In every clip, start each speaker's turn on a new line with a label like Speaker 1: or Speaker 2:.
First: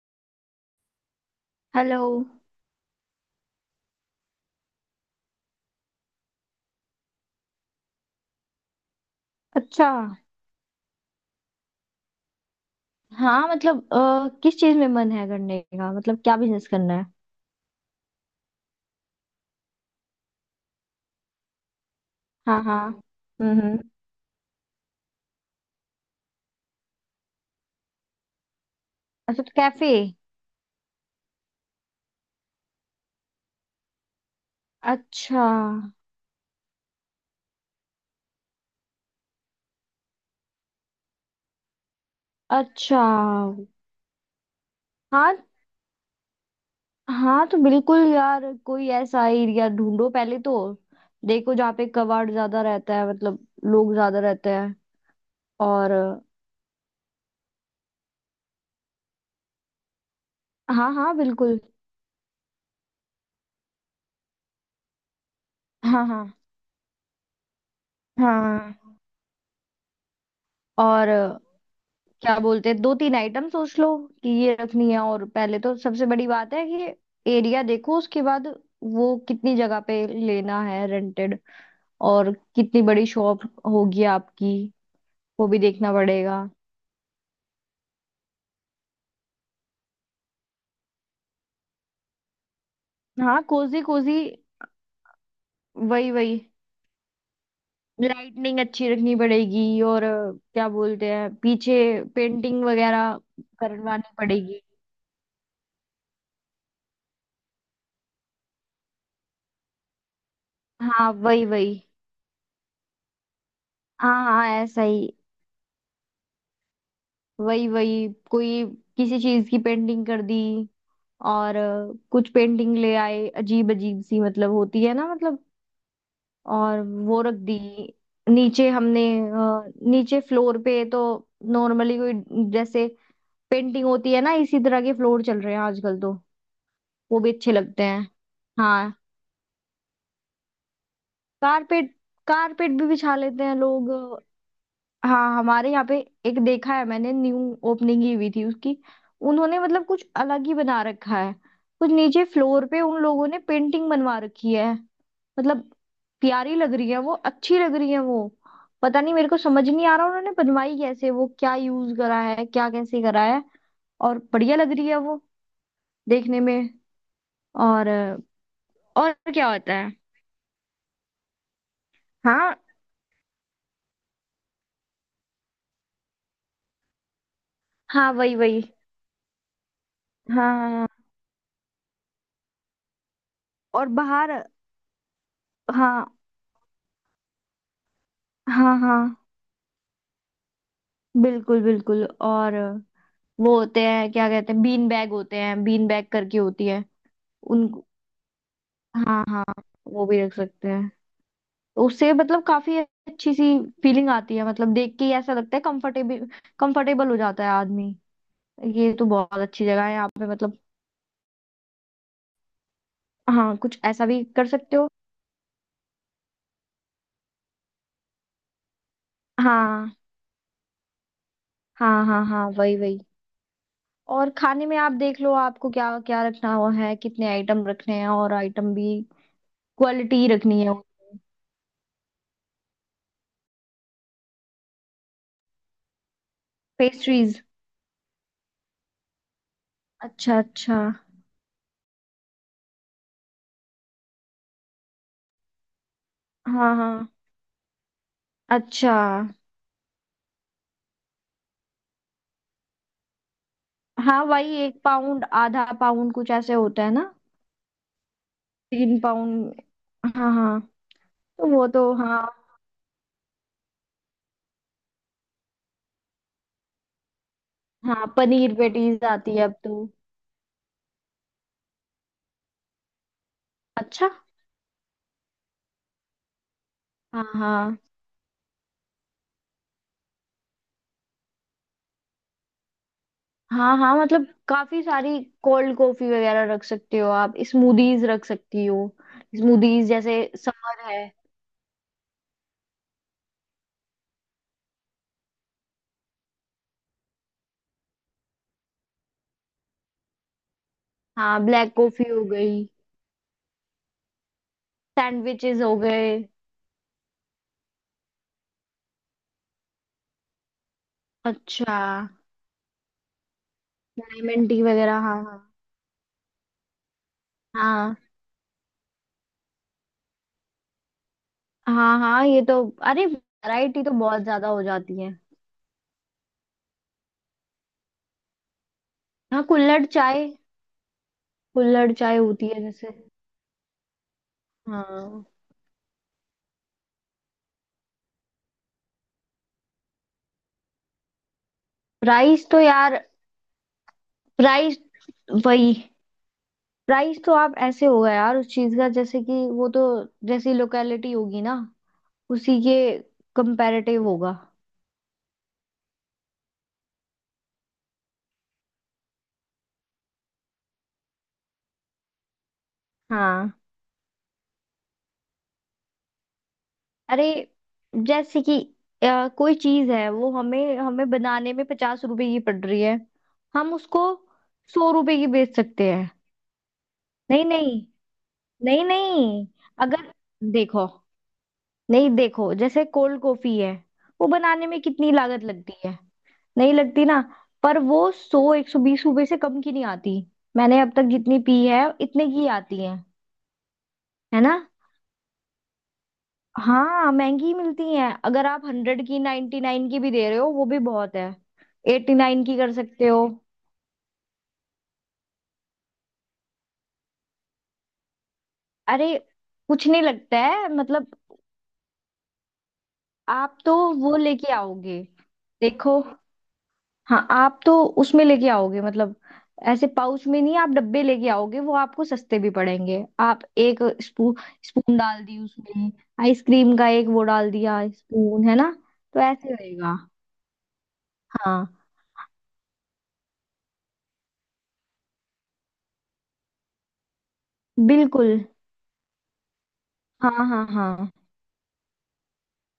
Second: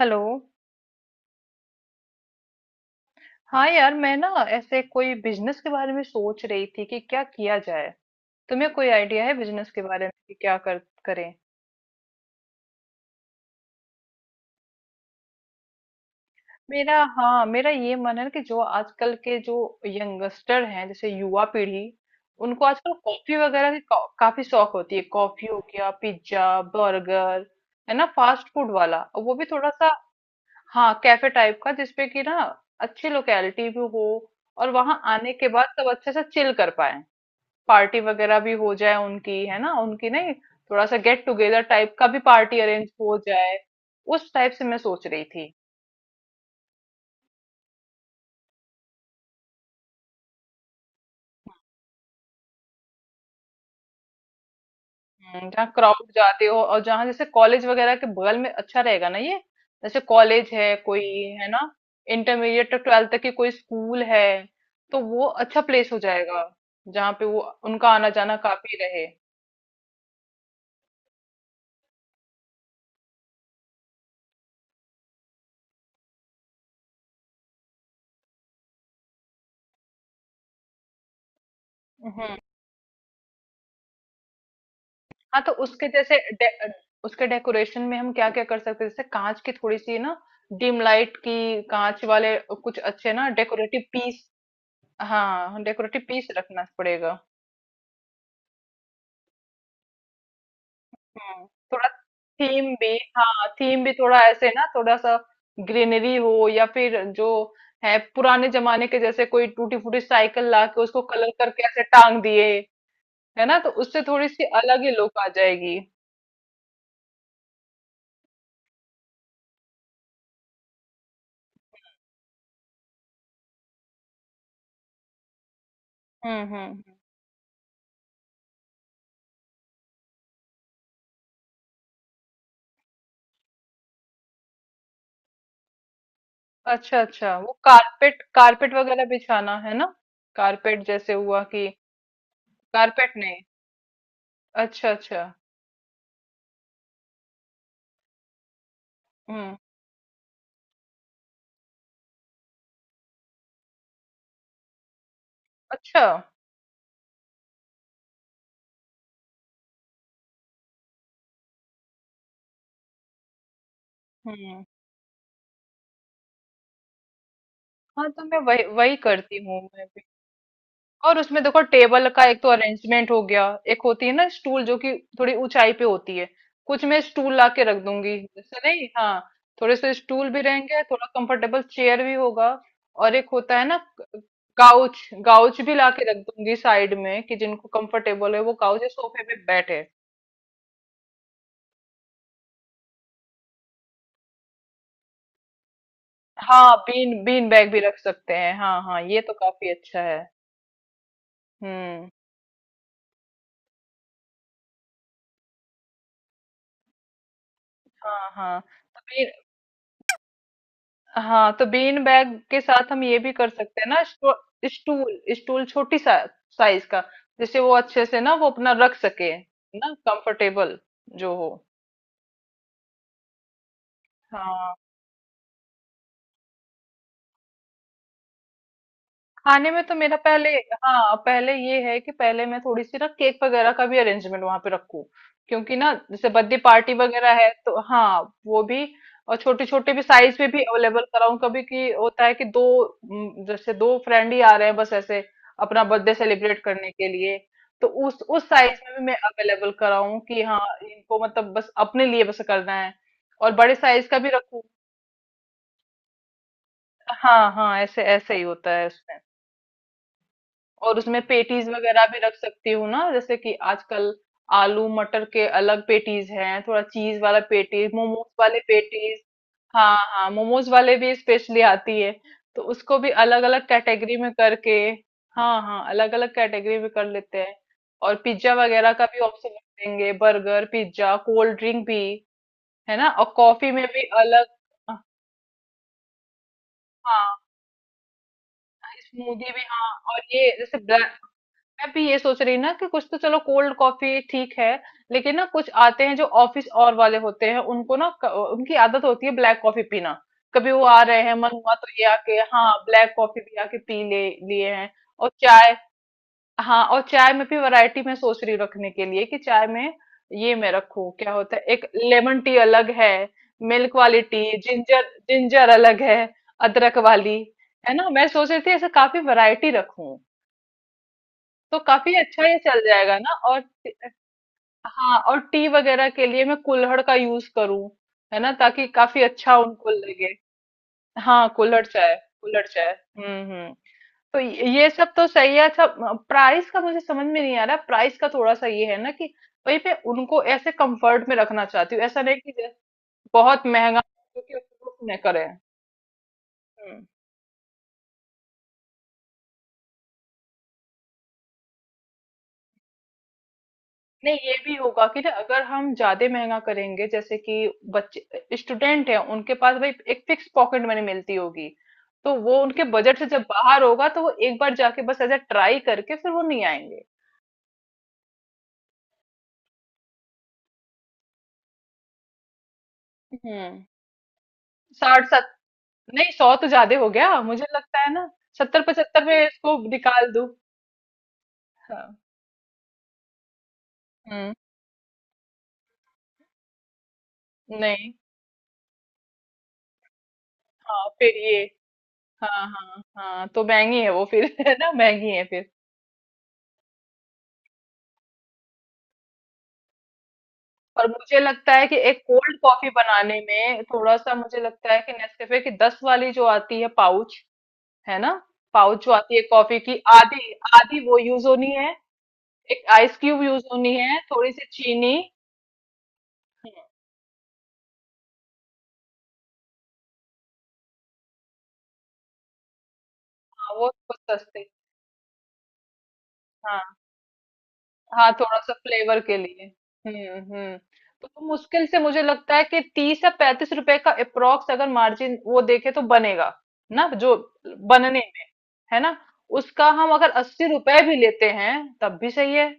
Speaker 1: Hello.
Speaker 2: Hello.
Speaker 1: हाँ यार, मैं ना ऐसे कोई बिजनेस के बारे में सोच रही थी कि क्या किया जाए। तुम्हें कोई आइडिया है बिजनेस के
Speaker 2: अच्छा।
Speaker 1: बारे में कि क्या कर करें?
Speaker 2: हाँ, मतलब किस चीज में मन है करने का, मतलब क्या बिजनेस करना
Speaker 1: मेरा
Speaker 2: है।
Speaker 1: हाँ मेरा ये मन है कि जो आजकल के जो यंगस्टर हैं, जैसे युवा पीढ़ी,
Speaker 2: हाँ
Speaker 1: उनको
Speaker 2: हाँ।
Speaker 1: आजकल कॉफी वगैरह
Speaker 2: हम्म।
Speaker 1: काफी शौक होती है, कॉफी हो गया, पिज्जा, बर्गर, है ना, फास्ट फूड वाला। और वो
Speaker 2: अच्छा,
Speaker 1: भी
Speaker 2: तो
Speaker 1: थोड़ा सा।
Speaker 2: कैफे।
Speaker 1: हाँ, कैफे टाइप का, जिसपे कि ना अच्छी लोकेलिटी भी हो, और वहां आने
Speaker 2: अच्छा
Speaker 1: के बाद सब अच्छे से चिल कर पाए। पार्टी वगैरह भी हो जाए उनकी, है ना, उनकी नहीं, थोड़ा सा गेट टुगेदर टाइप का भी पार्टी अरेंज
Speaker 2: अच्छा।
Speaker 1: हो जाए। उस टाइप से मैं सोच रही
Speaker 2: हाँ।
Speaker 1: थी।
Speaker 2: हाँ तो बिल्कुल यार, कोई ऐसा एरिया ढूंढो पहले तो। देखो, जहाँ पे कबाड़ ज्यादा रहता है, मतलब लोग ज्यादा रहते हैं।
Speaker 1: जहाँ
Speaker 2: और
Speaker 1: क्राउड जाते हो, और जहाँ जैसे कॉलेज वगैरह के बगल में अच्छा रहेगा ना ये, जैसे कॉलेज है
Speaker 2: हाँ
Speaker 1: कोई,
Speaker 2: हाँ
Speaker 1: है ना?
Speaker 2: बिल्कुल।
Speaker 1: इंटरमीडिएट तक, ट्वेल्थ तक की कोई स्कूल है, तो वो अच्छा प्लेस हो
Speaker 2: हाँ हाँ
Speaker 1: जाएगा, जहाँ पे वो उनका आना जाना काफी
Speaker 2: हाँ।
Speaker 1: रहे।
Speaker 2: और क्या बोलते हैं, दो तीन आइटम सोच लो कि ये रखनी है। और पहले तो सबसे बड़ी बात है कि एरिया देखो, उसके बाद वो कितनी जगह पे लेना है, रेंटेड, और
Speaker 1: हम्म।
Speaker 2: कितनी बड़ी शॉप होगी आपकी।
Speaker 1: हाँ,
Speaker 2: वो
Speaker 1: तो
Speaker 2: भी
Speaker 1: उसके
Speaker 2: देखना
Speaker 1: जैसे
Speaker 2: पड़ेगा।
Speaker 1: उसके डेकोरेशन में हम क्या-क्या कर सकते हैं? जैसे काँच की थोड़ी-सी ना डिम लाइट की, काँच वाले कुछ अच्छे ना
Speaker 2: हाँ, कोजी
Speaker 1: डेकोरेटिव
Speaker 2: कोजी।
Speaker 1: पीस। हाँ, डेकोरेटिव
Speaker 2: वही
Speaker 1: पीस
Speaker 2: वही।
Speaker 1: रखना पड़ेगा।
Speaker 2: लाइटनिंग अच्छी रखनी पड़ेगी, और क्या बोलते हैं,
Speaker 1: हुँ,
Speaker 2: पीछे
Speaker 1: थोड़ा
Speaker 2: पेंटिंग
Speaker 1: थीम भी
Speaker 2: वगैरह
Speaker 1: हाँ, थीम भी
Speaker 2: करवानी
Speaker 1: थोड़ा ऐसे
Speaker 2: पड़ेगी।
Speaker 1: ना, थोड़ा-सा ग्रीनरी हो, या फिर जो है पुराने ज़माने के, जैसे कोई टूटी-फूटी साइकिल ला के उसको
Speaker 2: हाँ
Speaker 1: कलर
Speaker 2: वही
Speaker 1: करके
Speaker 2: वही।
Speaker 1: ऐसे टाँग दिए, है ना? तो उससे
Speaker 2: हाँ
Speaker 1: थोड़ी-सी
Speaker 2: हाँ ऐसा
Speaker 1: अलग ही
Speaker 2: ही।
Speaker 1: लुक आ जाएगी।
Speaker 2: वही वही, कोई किसी चीज की पेंटिंग कर दी। और कुछ पेंटिंग ले आए अजीब अजीब सी, मतलब होती है ना, मतलब।
Speaker 1: हुँ,
Speaker 2: और
Speaker 1: हुँ।
Speaker 2: वो रख दी नीचे। हमने नीचे फ्लोर पे तो नॉर्मली कोई, जैसे पेंटिंग होती है ना, इसी तरह के फ्लोर चल रहे हैं आजकल तो।
Speaker 1: अच्छा
Speaker 2: वो
Speaker 1: अच्छा,
Speaker 2: भी
Speaker 1: वो
Speaker 2: अच्छे लगते हैं।
Speaker 1: कारपेट, कारपेट
Speaker 2: हाँ।
Speaker 1: वगैरह बिछाना है ना? कारपेट जैसे हुआ कि
Speaker 2: कारपेट कारपेट भी बिछा
Speaker 1: कारपेट नहीं।
Speaker 2: लेते हैं लोग।
Speaker 1: अच्छा अच्छा।
Speaker 2: हाँ, हमारे यहाँ पे एक देखा है मैंने। न्यू ओपनिंग ही हुई थी उसकी।
Speaker 1: हम्म।
Speaker 2: उन्होंने मतलब कुछ अलग ही बना रखा है। कुछ नीचे फ्लोर पे उन लोगों ने पेंटिंग बनवा रखी है, मतलब
Speaker 1: अच्छा।
Speaker 2: प्यारी लग रही है वो, अच्छी लग रही है वो। पता नहीं, मेरे को समझ नहीं आ रहा उन्होंने बनवाई कैसे, वो क्या यूज करा है, क्या कैसे करा है, और बढ़िया
Speaker 1: हम्म।
Speaker 2: लग रही है वो देखने में।
Speaker 1: हाँ,
Speaker 2: और
Speaker 1: तो मैं वही वही
Speaker 2: और
Speaker 1: करती
Speaker 2: क्या
Speaker 1: हूँ
Speaker 2: होता
Speaker 1: मैं।
Speaker 2: है।
Speaker 1: और उसमें देखो, टेबल का एक तो
Speaker 2: हाँ
Speaker 1: अरेंजमेंट हो गया। एक होती है ना स्टूल, जो कि थोड़ी ऊंचाई पे होती है, कुछ मैं स्टूल ला के रख
Speaker 2: हाँ
Speaker 1: दूंगी,
Speaker 2: वही
Speaker 1: जैसे,
Speaker 2: वही।
Speaker 1: नहीं, हाँ। थोड़े से स्टूल भी
Speaker 2: हाँ हाँ,
Speaker 1: रहेंगे,
Speaker 2: हाँ।
Speaker 1: थोड़ा कंफर्टेबल चेयर भी होगा। और एक होता है ना
Speaker 2: और बाहर।
Speaker 1: काउच। काउच भी ला
Speaker 2: हाँ
Speaker 1: के रख दूंगी साइड में, कि जिनको कंफर्टेबल है वो
Speaker 2: हाँ
Speaker 1: काउच या
Speaker 2: हाँ,
Speaker 1: सोफे पे बैठे।
Speaker 2: बिल्कुल बिल्कुल। और वो होते हैं, क्या कहते हैं, बीन बैग होते हैं, बीन बैग करके होती
Speaker 1: हाँ,
Speaker 2: है।
Speaker 1: बीन बीन
Speaker 2: उन।
Speaker 1: बैग भी रख सकते हैं। हाँ हाँ, ये
Speaker 2: हाँ
Speaker 1: तो
Speaker 2: हाँ।
Speaker 1: काफी अच्छा
Speaker 2: वो
Speaker 1: है।
Speaker 2: भी रख सकते हैं। तो
Speaker 1: हम्म।
Speaker 2: उससे मतलब काफी अच्छी सी फीलिंग आती है, मतलब देख के ही ऐसा लगता है कंफर्टेबल। कंफर्टेबल हो जाता है आदमी।
Speaker 1: हाँ, हाँ।
Speaker 2: ये तो बहुत अच्छी जगह है यहाँ पे, मतलब।
Speaker 1: हाँ, तो बीन बैग के साथ हम ये भी कर
Speaker 2: हाँ, कुछ
Speaker 1: सकते हैं ना,
Speaker 2: ऐसा भी कर सकते हो।
Speaker 1: स्टूल स्टूल छोटी सा, साइज का, जिससे वो अच्छे से ना वो अपना रख सके
Speaker 2: हाँ
Speaker 1: ना, कंफर्टेबल जो हो।
Speaker 2: हाँ हाँ। हाँ वही वही। और खाने
Speaker 1: हाँ,
Speaker 2: में आप देख लो आपको क्या क्या रखना हुआ है, कितने आइटम रखने हैं, और आइटम भी
Speaker 1: खाने में तो मेरा
Speaker 2: क्वालिटी
Speaker 1: पहले,
Speaker 2: रखनी है।
Speaker 1: हाँ, पहले ये है कि पहले मैं थोड़ी सी ना केक वगैरह का भी अरेंजमेंट वहां पे रखूं, क्योंकि ना जैसे बर्थडे पार्टी वगैरह
Speaker 2: पेस्ट्रीज।
Speaker 1: है तो, हाँ, वो भी। और छोटे छोटे भी साइज
Speaker 2: अच्छा
Speaker 1: में भी
Speaker 2: अच्छा।
Speaker 1: अवेलेबल कराऊं कभी, कि होता है कि दो, जैसे दो फ्रेंड ही आ रहे हैं बस ऐसे, अपना बर्थडे सेलिब्रेट
Speaker 2: हाँ
Speaker 1: करने के
Speaker 2: हाँ।
Speaker 1: लिए, तो उस साइज
Speaker 2: अच्छा।
Speaker 1: में भी मैं अवेलेबल कराऊं कि, हाँ, इनको मतलब बस अपने लिए बस करना है। और बड़े साइज का
Speaker 2: हाँ
Speaker 1: भी
Speaker 2: वही,
Speaker 1: रखूं।
Speaker 2: 1 पाउंड आधा पाउंड कुछ ऐसे होता है ना।
Speaker 1: हाँ हाँ, ऐसे ऐसे ही होता है
Speaker 2: तीन
Speaker 1: उसमें।
Speaker 2: पाउंड हाँ हाँ।
Speaker 1: और उसमें
Speaker 2: तो वो
Speaker 1: पेटीज
Speaker 2: तो,
Speaker 1: वगैरह भी
Speaker 2: हाँ।
Speaker 1: रख सकती हूँ ना, जैसे कि आजकल आलू मटर के अलग पेटीज हैं, थोड़ा चीज वाला पेटीज,
Speaker 2: हाँ,
Speaker 1: मोमोज
Speaker 2: पनीर
Speaker 1: वाले
Speaker 2: पेटीज
Speaker 1: पेटीज।
Speaker 2: आती है अब तो।
Speaker 1: हाँ हाँ, मोमोज वाले भी स्पेशली आती है, तो उसको भी अलग अलग
Speaker 2: अच्छा।
Speaker 1: कैटेगरी में करके, हाँ हाँ, अलग अलग कैटेगरी में कर
Speaker 2: हाँ
Speaker 1: लेते हैं।
Speaker 2: हाँ।
Speaker 1: और पिज्जा वगैरह का भी ऑप्शन रख देंगे, बर्गर, पिज्जा, कोल्ड ड्रिंक भी, है ना, और कॉफी
Speaker 2: हाँ
Speaker 1: में
Speaker 2: हाँ,
Speaker 1: भी
Speaker 2: मतलब
Speaker 1: अलग।
Speaker 2: काफी सारी कोल्ड कॉफी वगैरह रख सकते हो आप,
Speaker 1: हाँ,
Speaker 2: स्मूदीज रख सकती हो।
Speaker 1: स्मूदी भी,
Speaker 2: स्मूदीज
Speaker 1: हाँ। और
Speaker 2: जैसे,
Speaker 1: ये जैसे
Speaker 2: समर है।
Speaker 1: ब्लैक, मैं भी ये सोच रही ना कि कुछ तो, चलो कोल्ड कॉफी ठीक है, लेकिन ना कुछ आते हैं जो ऑफिस और वाले होते हैं, उनको ना उनकी आदत होती है ब्लैक कॉफी पीना, कभी वो आ रहे हैं
Speaker 2: हाँ,
Speaker 1: मन
Speaker 2: ब्लैक
Speaker 1: हुआ तो ये
Speaker 2: कॉफी हो
Speaker 1: आके,
Speaker 2: गई,
Speaker 1: हाँ, ब्लैक कॉफी भी आके पी ले लिए हैं। और
Speaker 2: सैंडविचेस हो
Speaker 1: चाय,
Speaker 2: गए।
Speaker 1: हाँ, और चाय में भी वैरायटी मैं सोच रही हूँ रखने के लिए, कि चाय में ये मैं रखूं, क्या होता है
Speaker 2: अच्छा।
Speaker 1: एक लेमन टी अलग है, मिल्क वाली टी,
Speaker 2: लेमन टी वगैरह
Speaker 1: जिंजर,
Speaker 2: हाँ हाँ।
Speaker 1: जिंजर अलग है, अदरक वाली, है
Speaker 2: हाँ।
Speaker 1: ना? मैं सोच रही थी ऐसे काफी वैरायटी रखूं, तो
Speaker 2: हाँ
Speaker 1: काफी
Speaker 2: हाँ ये
Speaker 1: अच्छा ये
Speaker 2: तो।
Speaker 1: चल
Speaker 2: अरे
Speaker 1: जाएगा ना। और
Speaker 2: वैरायटी तो बहुत ज्यादा हो जाती है।
Speaker 1: हाँ, और टी वगैरह के लिए मैं कुल्हड़ का यूज करूँ, है ना, ताकि काफी
Speaker 2: हाँ,
Speaker 1: अच्छा
Speaker 2: कुल्हड़
Speaker 1: उनको
Speaker 2: चाय।
Speaker 1: लगे। हाँ, कुल्हड़
Speaker 2: कुल्हड़
Speaker 1: चाय।
Speaker 2: चाय होती है
Speaker 1: कुल्हड़ चाय।
Speaker 2: जैसे।
Speaker 1: हम्म। तो ये सब
Speaker 2: हाँ।
Speaker 1: तो सही है। अच्छा, प्राइस का मुझे समझ में नहीं आ रहा। प्राइस का थोड़ा सा ये है ना, कि भाई मैं उनको ऐसे कंफर्ट में रखना चाहती हूँ, ऐसा नहीं
Speaker 2: प्राइस
Speaker 1: कि
Speaker 2: तो
Speaker 1: जैसे
Speaker 2: यार।
Speaker 1: बहुत महंगा हो, क्योंकि
Speaker 2: प्राइस।
Speaker 1: अफोर्ड न करें।
Speaker 2: वही।
Speaker 1: हम्म।
Speaker 2: प्राइस तो आप ऐसे होगा यार उस चीज का, जैसे कि वो तो जैसी लोकेलिटी होगी ना उसी के कंपैरेटिव होगा।
Speaker 1: नहीं, ये भी होगा कि ना अगर हम ज्यादा महंगा करेंगे, जैसे कि बच्चे स्टूडेंट हैं, उनके पास भाई एक फिक्स पॉकेट मनी मिलती होगी, तो वो उनके बजट से जब
Speaker 2: हाँ।
Speaker 1: बाहर होगा तो वो एक बार जाके बस ऐसा ट्राई करके फिर वो नहीं आएंगे।
Speaker 2: अरे जैसे कि कोई चीज है वो हमें हमें बनाने में 50 रुपए की पड़ रही है। हम
Speaker 1: हम्म।
Speaker 2: उसको 100 रुपए
Speaker 1: 60
Speaker 2: की
Speaker 1: सत
Speaker 2: बेच सकते हैं।
Speaker 1: नहीं, 100 तो ज्यादा हो गया
Speaker 2: नहीं
Speaker 1: मुझे
Speaker 2: नहीं।
Speaker 1: लगता है ना। सत्तर
Speaker 2: नहीं
Speaker 1: पचहत्तर में
Speaker 2: नहीं।
Speaker 1: इसको
Speaker 2: अगर,
Speaker 1: निकाल दूं।
Speaker 2: देखो, नहीं
Speaker 1: हाँ।
Speaker 2: देखो, जैसे कोल्ड कॉफी है वो
Speaker 1: हम्म।
Speaker 2: बनाने में कितनी लागत लगती है, नहीं लगती ना। पर वो
Speaker 1: नहीं।
Speaker 2: सौ, एक सौ बीस रुपए से कम की नहीं आती। मैंने अब तक
Speaker 1: हाँ, फिर
Speaker 2: जितनी
Speaker 1: ये।
Speaker 2: पी है इतने की
Speaker 1: हाँ
Speaker 2: आती है।
Speaker 1: हाँ हाँ, तो महंगी है वो
Speaker 2: है
Speaker 1: फिर
Speaker 2: ना।
Speaker 1: है ना? महंगी है फिर।
Speaker 2: हाँ महंगी मिलती हैं। अगर आप 100 की, 99 की भी दे रहे हो वो भी
Speaker 1: और
Speaker 2: बहुत है।
Speaker 1: मुझे लगता है कि
Speaker 2: एट्टी
Speaker 1: एक
Speaker 2: नाइन की
Speaker 1: कोल्ड
Speaker 2: कर
Speaker 1: कॉफी
Speaker 2: सकते हो।
Speaker 1: बनाने में थोड़ा सा, मुझे लगता है कि नेस्कैफे की 10 वाली जो आती है पाउच, है ना, पाउच
Speaker 2: अरे
Speaker 1: जो आती है कॉफी
Speaker 2: कुछ
Speaker 1: की,
Speaker 2: नहीं लगता
Speaker 1: आधी
Speaker 2: है,
Speaker 1: आधी
Speaker 2: मतलब।
Speaker 1: वो यूज होनी है, एक आइस क्यूब
Speaker 2: आप
Speaker 1: यूज
Speaker 2: तो
Speaker 1: होनी
Speaker 2: वो
Speaker 1: है, थोड़ी
Speaker 2: लेके
Speaker 1: सी
Speaker 2: आओगे,
Speaker 1: चीनी।
Speaker 2: देखो।
Speaker 1: हाँ।
Speaker 2: हाँ, आप तो उसमें लेके आओगे, मतलब ऐसे पाउच में नहीं, आप डब्बे लेके आओगे, वो आपको सस्ते भी पड़ेंगे। आप एक
Speaker 1: वो कुछ सस्ते।
Speaker 2: स्पून डाल दी उसमें, आइसक्रीम का
Speaker 1: हाँ
Speaker 2: एक वो डाल दिया
Speaker 1: हाँ,
Speaker 2: स्पून, है
Speaker 1: थोड़ा
Speaker 2: ना।
Speaker 1: सा फ्लेवर
Speaker 2: तो
Speaker 1: के
Speaker 2: ऐसे
Speaker 1: लिए।
Speaker 2: रहेगा।
Speaker 1: हम्म। तो वो
Speaker 2: हाँ
Speaker 1: मुश्किल से मुझे लगता है कि 30 या 35 रुपए का अप्रोक्स, अगर मार्जिन वो देखे तो बनेगा ना, जो बनने,
Speaker 2: बिल्कुल।
Speaker 1: है ना? उसका हम अगर
Speaker 2: हाँ हाँ
Speaker 1: 80 रुपए
Speaker 2: हाँ।
Speaker 1: भी लेते हैं तब भी सही है।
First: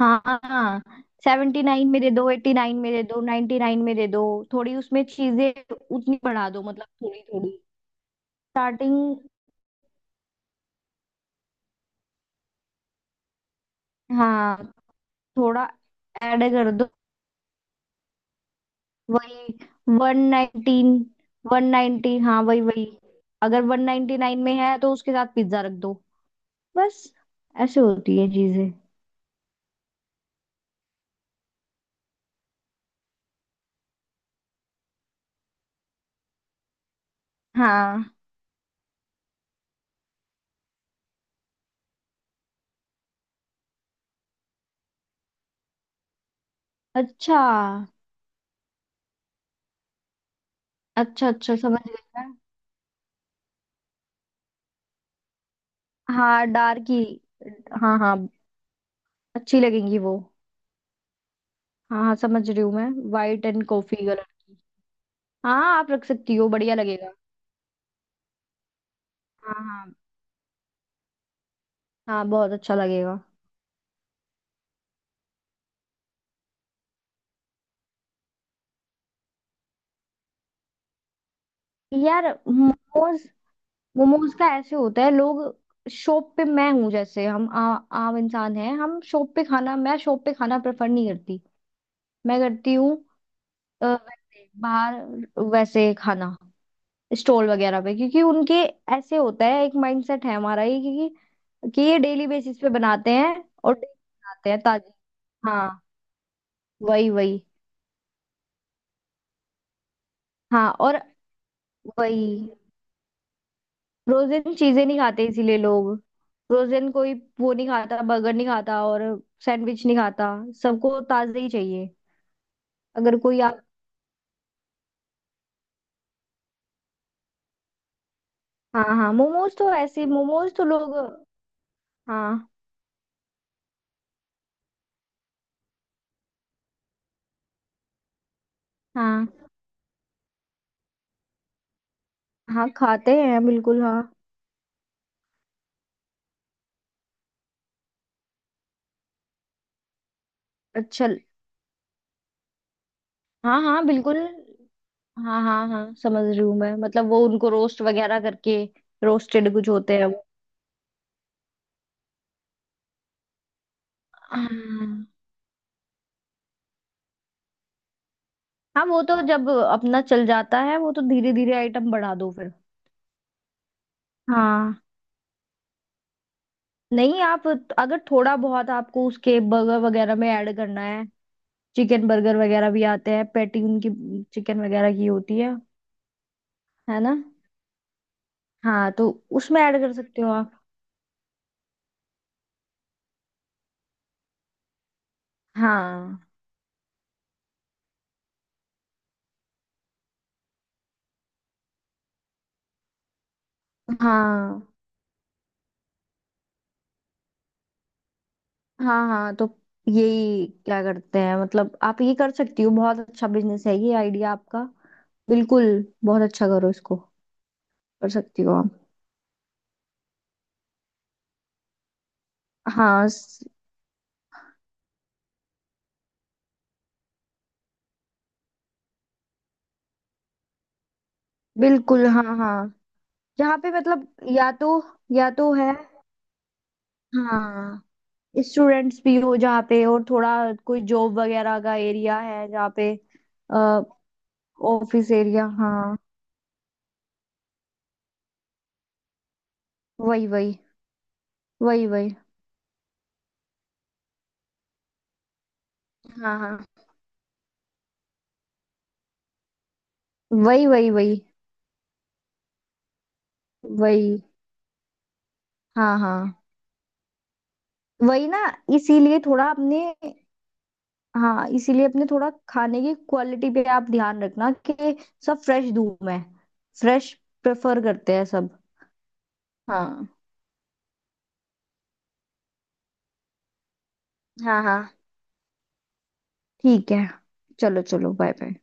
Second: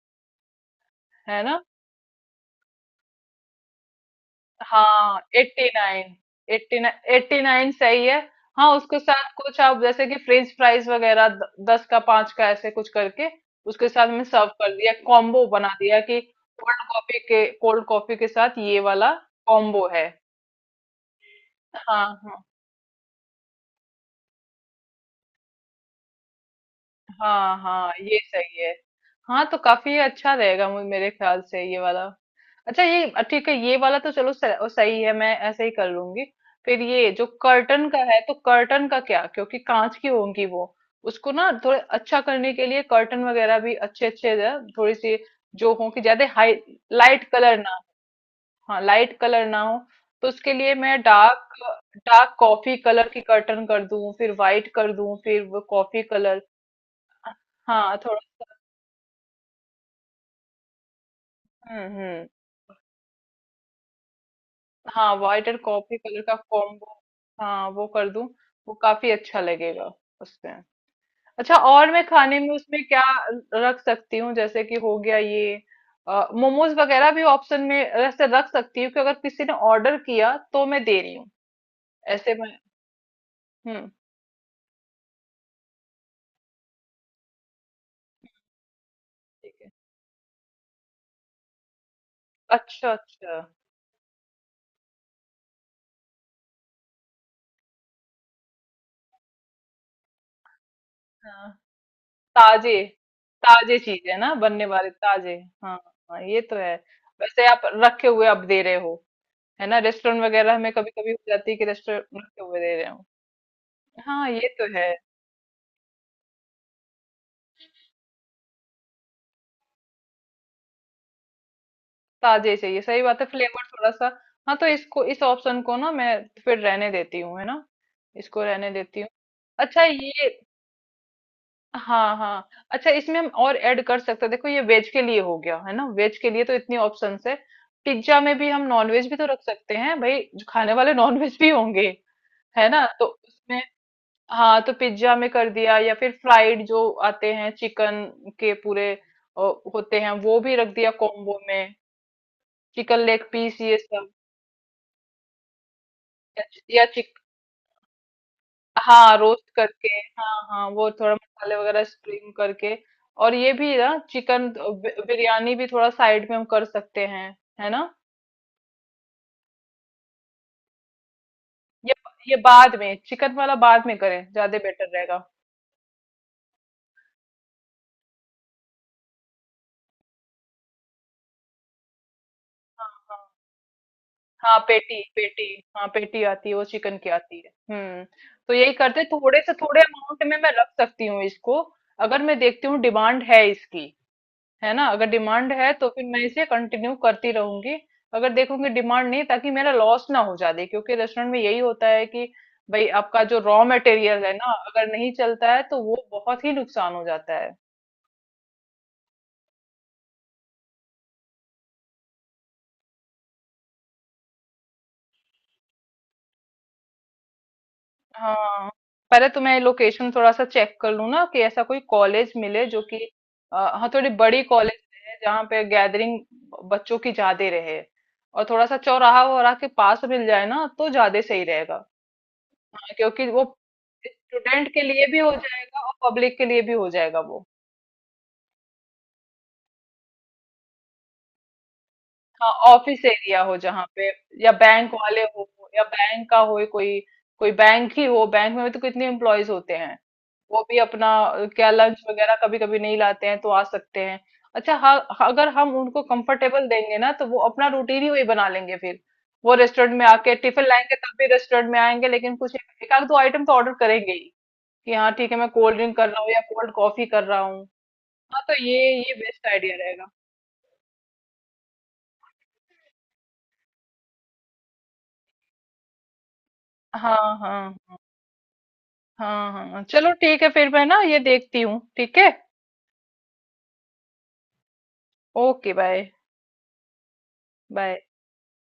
Speaker 2: हाँ हाँ।
Speaker 1: है ना?
Speaker 2: 79 में दे दो, 89 में दे दो, 99 में दे दो। थोड़ी उसमें
Speaker 1: हाँ। एट्टी
Speaker 2: चीजें
Speaker 1: नाइन
Speaker 2: उतनी बढ़ा दो,
Speaker 1: एट्टी
Speaker 2: मतलब
Speaker 1: नाइन
Speaker 2: थोड़ी
Speaker 1: एट्टी
Speaker 2: थोड़ी।
Speaker 1: नाइन सही है। हाँ,
Speaker 2: स्टार्टिंग।
Speaker 1: उसके साथ कुछ आप जैसे कि फ्रेंच फ्राइज वगैरह 10 का 5 का ऐसे कुछ करके उसके साथ में सर्व
Speaker 2: हाँ
Speaker 1: कर दिया, कॉम्बो बना
Speaker 2: थोड़ा
Speaker 1: दिया, कि
Speaker 2: ऐड कर
Speaker 1: कोल्ड
Speaker 2: दो।
Speaker 1: कॉफी के, कोल्ड कॉफी के साथ ये वाला
Speaker 2: वही
Speaker 1: कॉम्बो है।
Speaker 2: 119, वन
Speaker 1: हाँ
Speaker 2: नाइनटी हाँ
Speaker 1: हाँ।
Speaker 2: वही वही। अगर 199 में है तो उसके साथ पिज्जा रख दो, बस।
Speaker 1: हाँ
Speaker 2: ऐसे
Speaker 1: हाँ, ये
Speaker 2: होती है
Speaker 1: सही
Speaker 2: चीजें।
Speaker 1: है। हाँ, तो काफी अच्छा रहेगा, मेरे ख्याल से ये वाला। अच्छा, ये, ठीक है, ये वाला। तो चलो सही है, मैं ऐसे ही कर लूंगी। फिर ये जो कर्टन का
Speaker 2: हाँ।
Speaker 1: है, तो कर्टन का क्या, क्योंकि कांच की होंगी वो, उसको ना थोड़े अच्छा करने के लिए कर्टन वगैरह भी अच्छे अच्छे, थोड़ी सी जो हो, कि ज्यादा हाई लाइट
Speaker 2: अच्छा
Speaker 1: कलर ना हो। हाँ, लाइट कलर ना हो। तो उसके लिए मैं
Speaker 2: अच्छा,
Speaker 1: डार्क
Speaker 2: अच्छा समझ गई मैं।
Speaker 1: डार्क कॉफी कलर की कर्टन कर दूं, फिर व्हाइट कर दूं, फिर वो कॉफी कलर।
Speaker 2: हाँ डार्क ही।
Speaker 1: हाँ,
Speaker 2: हाँ हाँ।
Speaker 1: थोड़ा।
Speaker 2: अच्छी लगेंगी वो। हाँ हाँ
Speaker 1: हम्म।
Speaker 2: समझ रही हूँ मैं, वाइट एंड कॉफी कलर की।
Speaker 1: हाँ, व्हाइट एंड
Speaker 2: हाँ आप
Speaker 1: कॉफी
Speaker 2: रख
Speaker 1: कलर का
Speaker 2: सकती हो, बढ़िया
Speaker 1: कॉम्बो।
Speaker 2: लगेगा।
Speaker 1: हाँ, वो कर दूं, वो काफी अच्छा
Speaker 2: हाँ
Speaker 1: लगेगा
Speaker 2: हाँ
Speaker 1: उसमें। अच्छा, और मैं
Speaker 2: हाँ।
Speaker 1: खाने में
Speaker 2: बहुत अच्छा
Speaker 1: उसमें क्या
Speaker 2: लगेगा।
Speaker 1: रख सकती हूँ, जैसे कि हो गया ये, मोमोज वगैरह भी ऑप्शन में ऐसे रख सकती हूँ कि अगर किसी ने ऑर्डर किया तो मैं दे रही हूँ
Speaker 2: यार
Speaker 1: ऐसे, मैं।
Speaker 2: मोमोज,
Speaker 1: हम्म।
Speaker 2: मोमोज का ऐसे होता है लोग, शॉप पे। मैं हूँ जैसे, हम आम इंसान हैं, हम शॉप पे
Speaker 1: ठीक है।
Speaker 2: खाना, मैं शॉप पे खाना प्रेफर नहीं करती। मैं करती
Speaker 1: अच्छा
Speaker 2: हूँ।
Speaker 1: अच्छा।
Speaker 2: वैसे, बाहर वैसे खाना स्टॉल वगैरह पे, क्योंकि उनके ऐसे होता है, एक माइंडसेट है हमारा ये,
Speaker 1: हाँ।
Speaker 2: क्योंकि कि ये डेली बेसिस पे
Speaker 1: ताजे,
Speaker 2: बनाते हैं और
Speaker 1: ताजे
Speaker 2: daily
Speaker 1: चीज है ना,
Speaker 2: बनाते हैं
Speaker 1: बनने वाले
Speaker 2: ताजी।
Speaker 1: ताजे। हाँ
Speaker 2: हाँ
Speaker 1: हाँ, ये तो है।
Speaker 2: वही वही।
Speaker 1: वैसे आप रखे हुए आप दे रहे हो, है ना? रेस्टोरेंट वगैरह
Speaker 2: हाँ
Speaker 1: में कभी
Speaker 2: और
Speaker 1: कभी हो जाती है कि रेस्टोरेंट
Speaker 2: वही।
Speaker 1: रखे हुए दे रहे हो। हाँ, ये
Speaker 2: फ्रोजन
Speaker 1: तो
Speaker 2: चीजें
Speaker 1: है।
Speaker 2: नहीं खाते इसीलिए लोग। फ्रोजन कोई वो नहीं खाता, बर्गर नहीं खाता और सैंडविच नहीं खाता। सबको ताजे ही चाहिए।
Speaker 1: ताजे ही चाहिए, सही
Speaker 2: अगर
Speaker 1: बात है,
Speaker 2: कोई आप।
Speaker 1: फ्लेवर थोड़ा सा। हाँ, तो इसको, इस ऑप्शन को ना मैं फिर रहने देती हूँ, है ना? इसको रहने
Speaker 2: हाँ
Speaker 1: देती हूँ।
Speaker 2: हाँ, मोमोज तो
Speaker 1: अच्छा
Speaker 2: ऐसे
Speaker 1: ये,
Speaker 2: मोमोज तो लोग।
Speaker 1: हाँ हाँ।
Speaker 2: हाँ
Speaker 1: अच्छा, इसमें हम और ऐड कर सकते हैं, देखो ये वेज के लिए हो गया, है ना? वेज के लिए तो इतनी ऑप्शन है, पिज्जा में भी हम नॉन वेज भी तो
Speaker 2: हाँ
Speaker 1: रख सकते हैं, भाई, जो खाने वाले नॉन वेज भी होंगे, है
Speaker 2: हाँ,
Speaker 1: ना, तो
Speaker 2: खाते हैं
Speaker 1: उसमें,
Speaker 2: बिल्कुल हाँ।
Speaker 1: हाँ। तो पिज्जा में कर दिया, या फिर फ्राइड जो आते हैं, चिकन के पूरे अ, होते हैं वो भी रख दिया
Speaker 2: अच्छा।
Speaker 1: कॉम्बो में। चिकन लेग पीस,
Speaker 2: हाँ
Speaker 1: ये
Speaker 2: हाँ
Speaker 1: सब।
Speaker 2: बिल्कुल। हाँ हाँ हाँ समझ रही
Speaker 1: या,
Speaker 2: हूँ मैं,
Speaker 1: या
Speaker 2: मतलब
Speaker 1: चिक
Speaker 2: वो उनको रोस्ट वगैरह करके
Speaker 1: हाँ, रोस्ट
Speaker 2: रोस्टेड कुछ
Speaker 1: करके।
Speaker 2: होते हैं वो।
Speaker 1: हाँ हाँ, वो थोड़ा मसाले वगैरह स्प्रिंग करके। और ये भी ना चिकन
Speaker 2: हाँ
Speaker 1: बिरयानी भी थोड़ा साइड में हम कर सकते हैं, है ना?
Speaker 2: हाँ। वो तो जब अपना चल जाता है वो तो धीरे धीरे आइटम
Speaker 1: ये
Speaker 2: बढ़ा दो
Speaker 1: ये
Speaker 2: फिर।
Speaker 1: बाद में, चिकन वाला बाद में करें ज्यादा
Speaker 2: हाँ।
Speaker 1: बेटर रहेगा।
Speaker 2: नहीं, आप अगर थोड़ा बहुत आपको उसके बर्गर वगैरह में ऐड करना है, चिकन बर्गर वगैरह भी
Speaker 1: हाँ
Speaker 2: आते हैं,
Speaker 1: हाँ।
Speaker 2: पैटी उनकी
Speaker 1: हाँ,
Speaker 2: चिकन वगैरह
Speaker 1: पेटी
Speaker 2: की होती
Speaker 1: पेटी
Speaker 2: है।
Speaker 1: हाँ पेटी आती है, वो चिकन
Speaker 2: है
Speaker 1: की
Speaker 2: ना।
Speaker 1: आती है। हम्म। तो यही
Speaker 2: हाँ
Speaker 1: करते,
Speaker 2: तो
Speaker 1: थोड़े से
Speaker 2: उसमें ऐड
Speaker 1: थोड़े
Speaker 2: कर सकते
Speaker 1: अमाउंट
Speaker 2: हो
Speaker 1: में मैं
Speaker 2: आप।
Speaker 1: रख सकती हूँ इसको, अगर मैं देखती हूँ डिमांड है इसकी, है ना? अगर डिमांड है तो फिर
Speaker 2: हाँ
Speaker 1: मैं इसे कंटिन्यू करती रहूंगी, अगर देखूंगी डिमांड नहीं, ताकि मेरा लॉस ना हो जाए, क्योंकि रेस्टोरेंट में यही होता है कि भाई आपका जो रॉ मटेरियल है ना
Speaker 2: हाँ
Speaker 1: अगर नहीं चलता है तो वो बहुत ही नुकसान हो जाता है।
Speaker 2: हाँ। हाँ तो यही क्या करते हैं, मतलब आप ये कर सकती हो, बहुत अच्छा बिजनेस है ये, आइडिया आपका बिल्कुल बहुत अच्छा, करो इसको। कर सकती हो
Speaker 1: हाँ,
Speaker 2: आप।
Speaker 1: पहले तो मैं लोकेशन थोड़ा सा चेक कर लूँ ना, कि ऐसा कोई कॉलेज मिले जो कि
Speaker 2: हाँ
Speaker 1: हाँ, थोड़ी बड़ी कॉलेज है, जहाँ पे गैदरिंग बच्चों की ज्यादा रहे, और थोड़ा सा चौराहा वगैरह के पास मिल जाए ना, तो ज्यादा सही रहेगा।
Speaker 2: बिल्कुल। हाँ हाँ।
Speaker 1: हाँ, क्योंकि वो
Speaker 2: यहाँ पे मतलब या तो,
Speaker 1: स्टूडेंट के लिए भी
Speaker 2: या
Speaker 1: हो
Speaker 2: तो है
Speaker 1: जाएगा और पब्लिक के लिए भी हो जाएगा वो।
Speaker 2: हाँ, स्टूडेंट्स भी हो जहाँ पे और थोड़ा कोई जॉब वगैरह का एरिया है
Speaker 1: हाँ,
Speaker 2: जहाँ पे।
Speaker 1: ऑफिस एरिया हो जहाँ पे, या बैंक
Speaker 2: ऑफिस
Speaker 1: वाले
Speaker 2: एरिया
Speaker 1: हो, या
Speaker 2: हाँ।
Speaker 1: बैंक का हो कोई, कोई बैंक ही हो, बैंक में भी तो कितने एम्प्लॉयज होते हैं,
Speaker 2: वही वही
Speaker 1: वो भी अपना क्या
Speaker 2: वही
Speaker 1: लंच
Speaker 2: वही।
Speaker 1: वगैरह कभी कभी नहीं लाते हैं तो आ सकते हैं। अच्छा हाँ। हाँ, अगर हम उनको
Speaker 2: हाँ हाँ।
Speaker 1: कंफर्टेबल देंगे ना तो वो अपना रूटीन ही वही बना लेंगे फिर। वो रेस्टोरेंट में आके टिफिन
Speaker 2: वही वही
Speaker 1: लाएंगे तब
Speaker 2: वही
Speaker 1: भी रेस्टोरेंट में आएंगे, लेकिन कुछ एक एक आध दो आइटम तो ऑर्डर
Speaker 2: वही।
Speaker 1: करेंगे ही कि हाँ ठीक है, मैं कोल्ड ड्रिंक
Speaker 2: हाँ
Speaker 1: कर
Speaker 2: हाँ
Speaker 1: रहा हूँ या कोल्ड कॉफी कर रहा हूँ।
Speaker 2: वही ना।
Speaker 1: हाँ, तो ये
Speaker 2: इसीलिए थोड़ा
Speaker 1: बेस्ट आइडिया
Speaker 2: अपने।
Speaker 1: रहेगा।
Speaker 2: हाँ इसीलिए अपने थोड़ा खाने की क्वालिटी पे आप ध्यान रखना कि सब फ्रेश दूं मैं। फ्रेश
Speaker 1: हाँ
Speaker 2: प्रेफर
Speaker 1: हाँ
Speaker 2: करते हैं सब।
Speaker 1: हाँ हाँ,
Speaker 2: हाँ
Speaker 1: चलो ठीक है, फिर मैं ना ये देखती हूँ, ठीक है।
Speaker 2: हाँ। हाँ
Speaker 1: ओके, बाय।
Speaker 2: ठीक है। चलो
Speaker 1: बाय।
Speaker 2: चलो बाय बाय।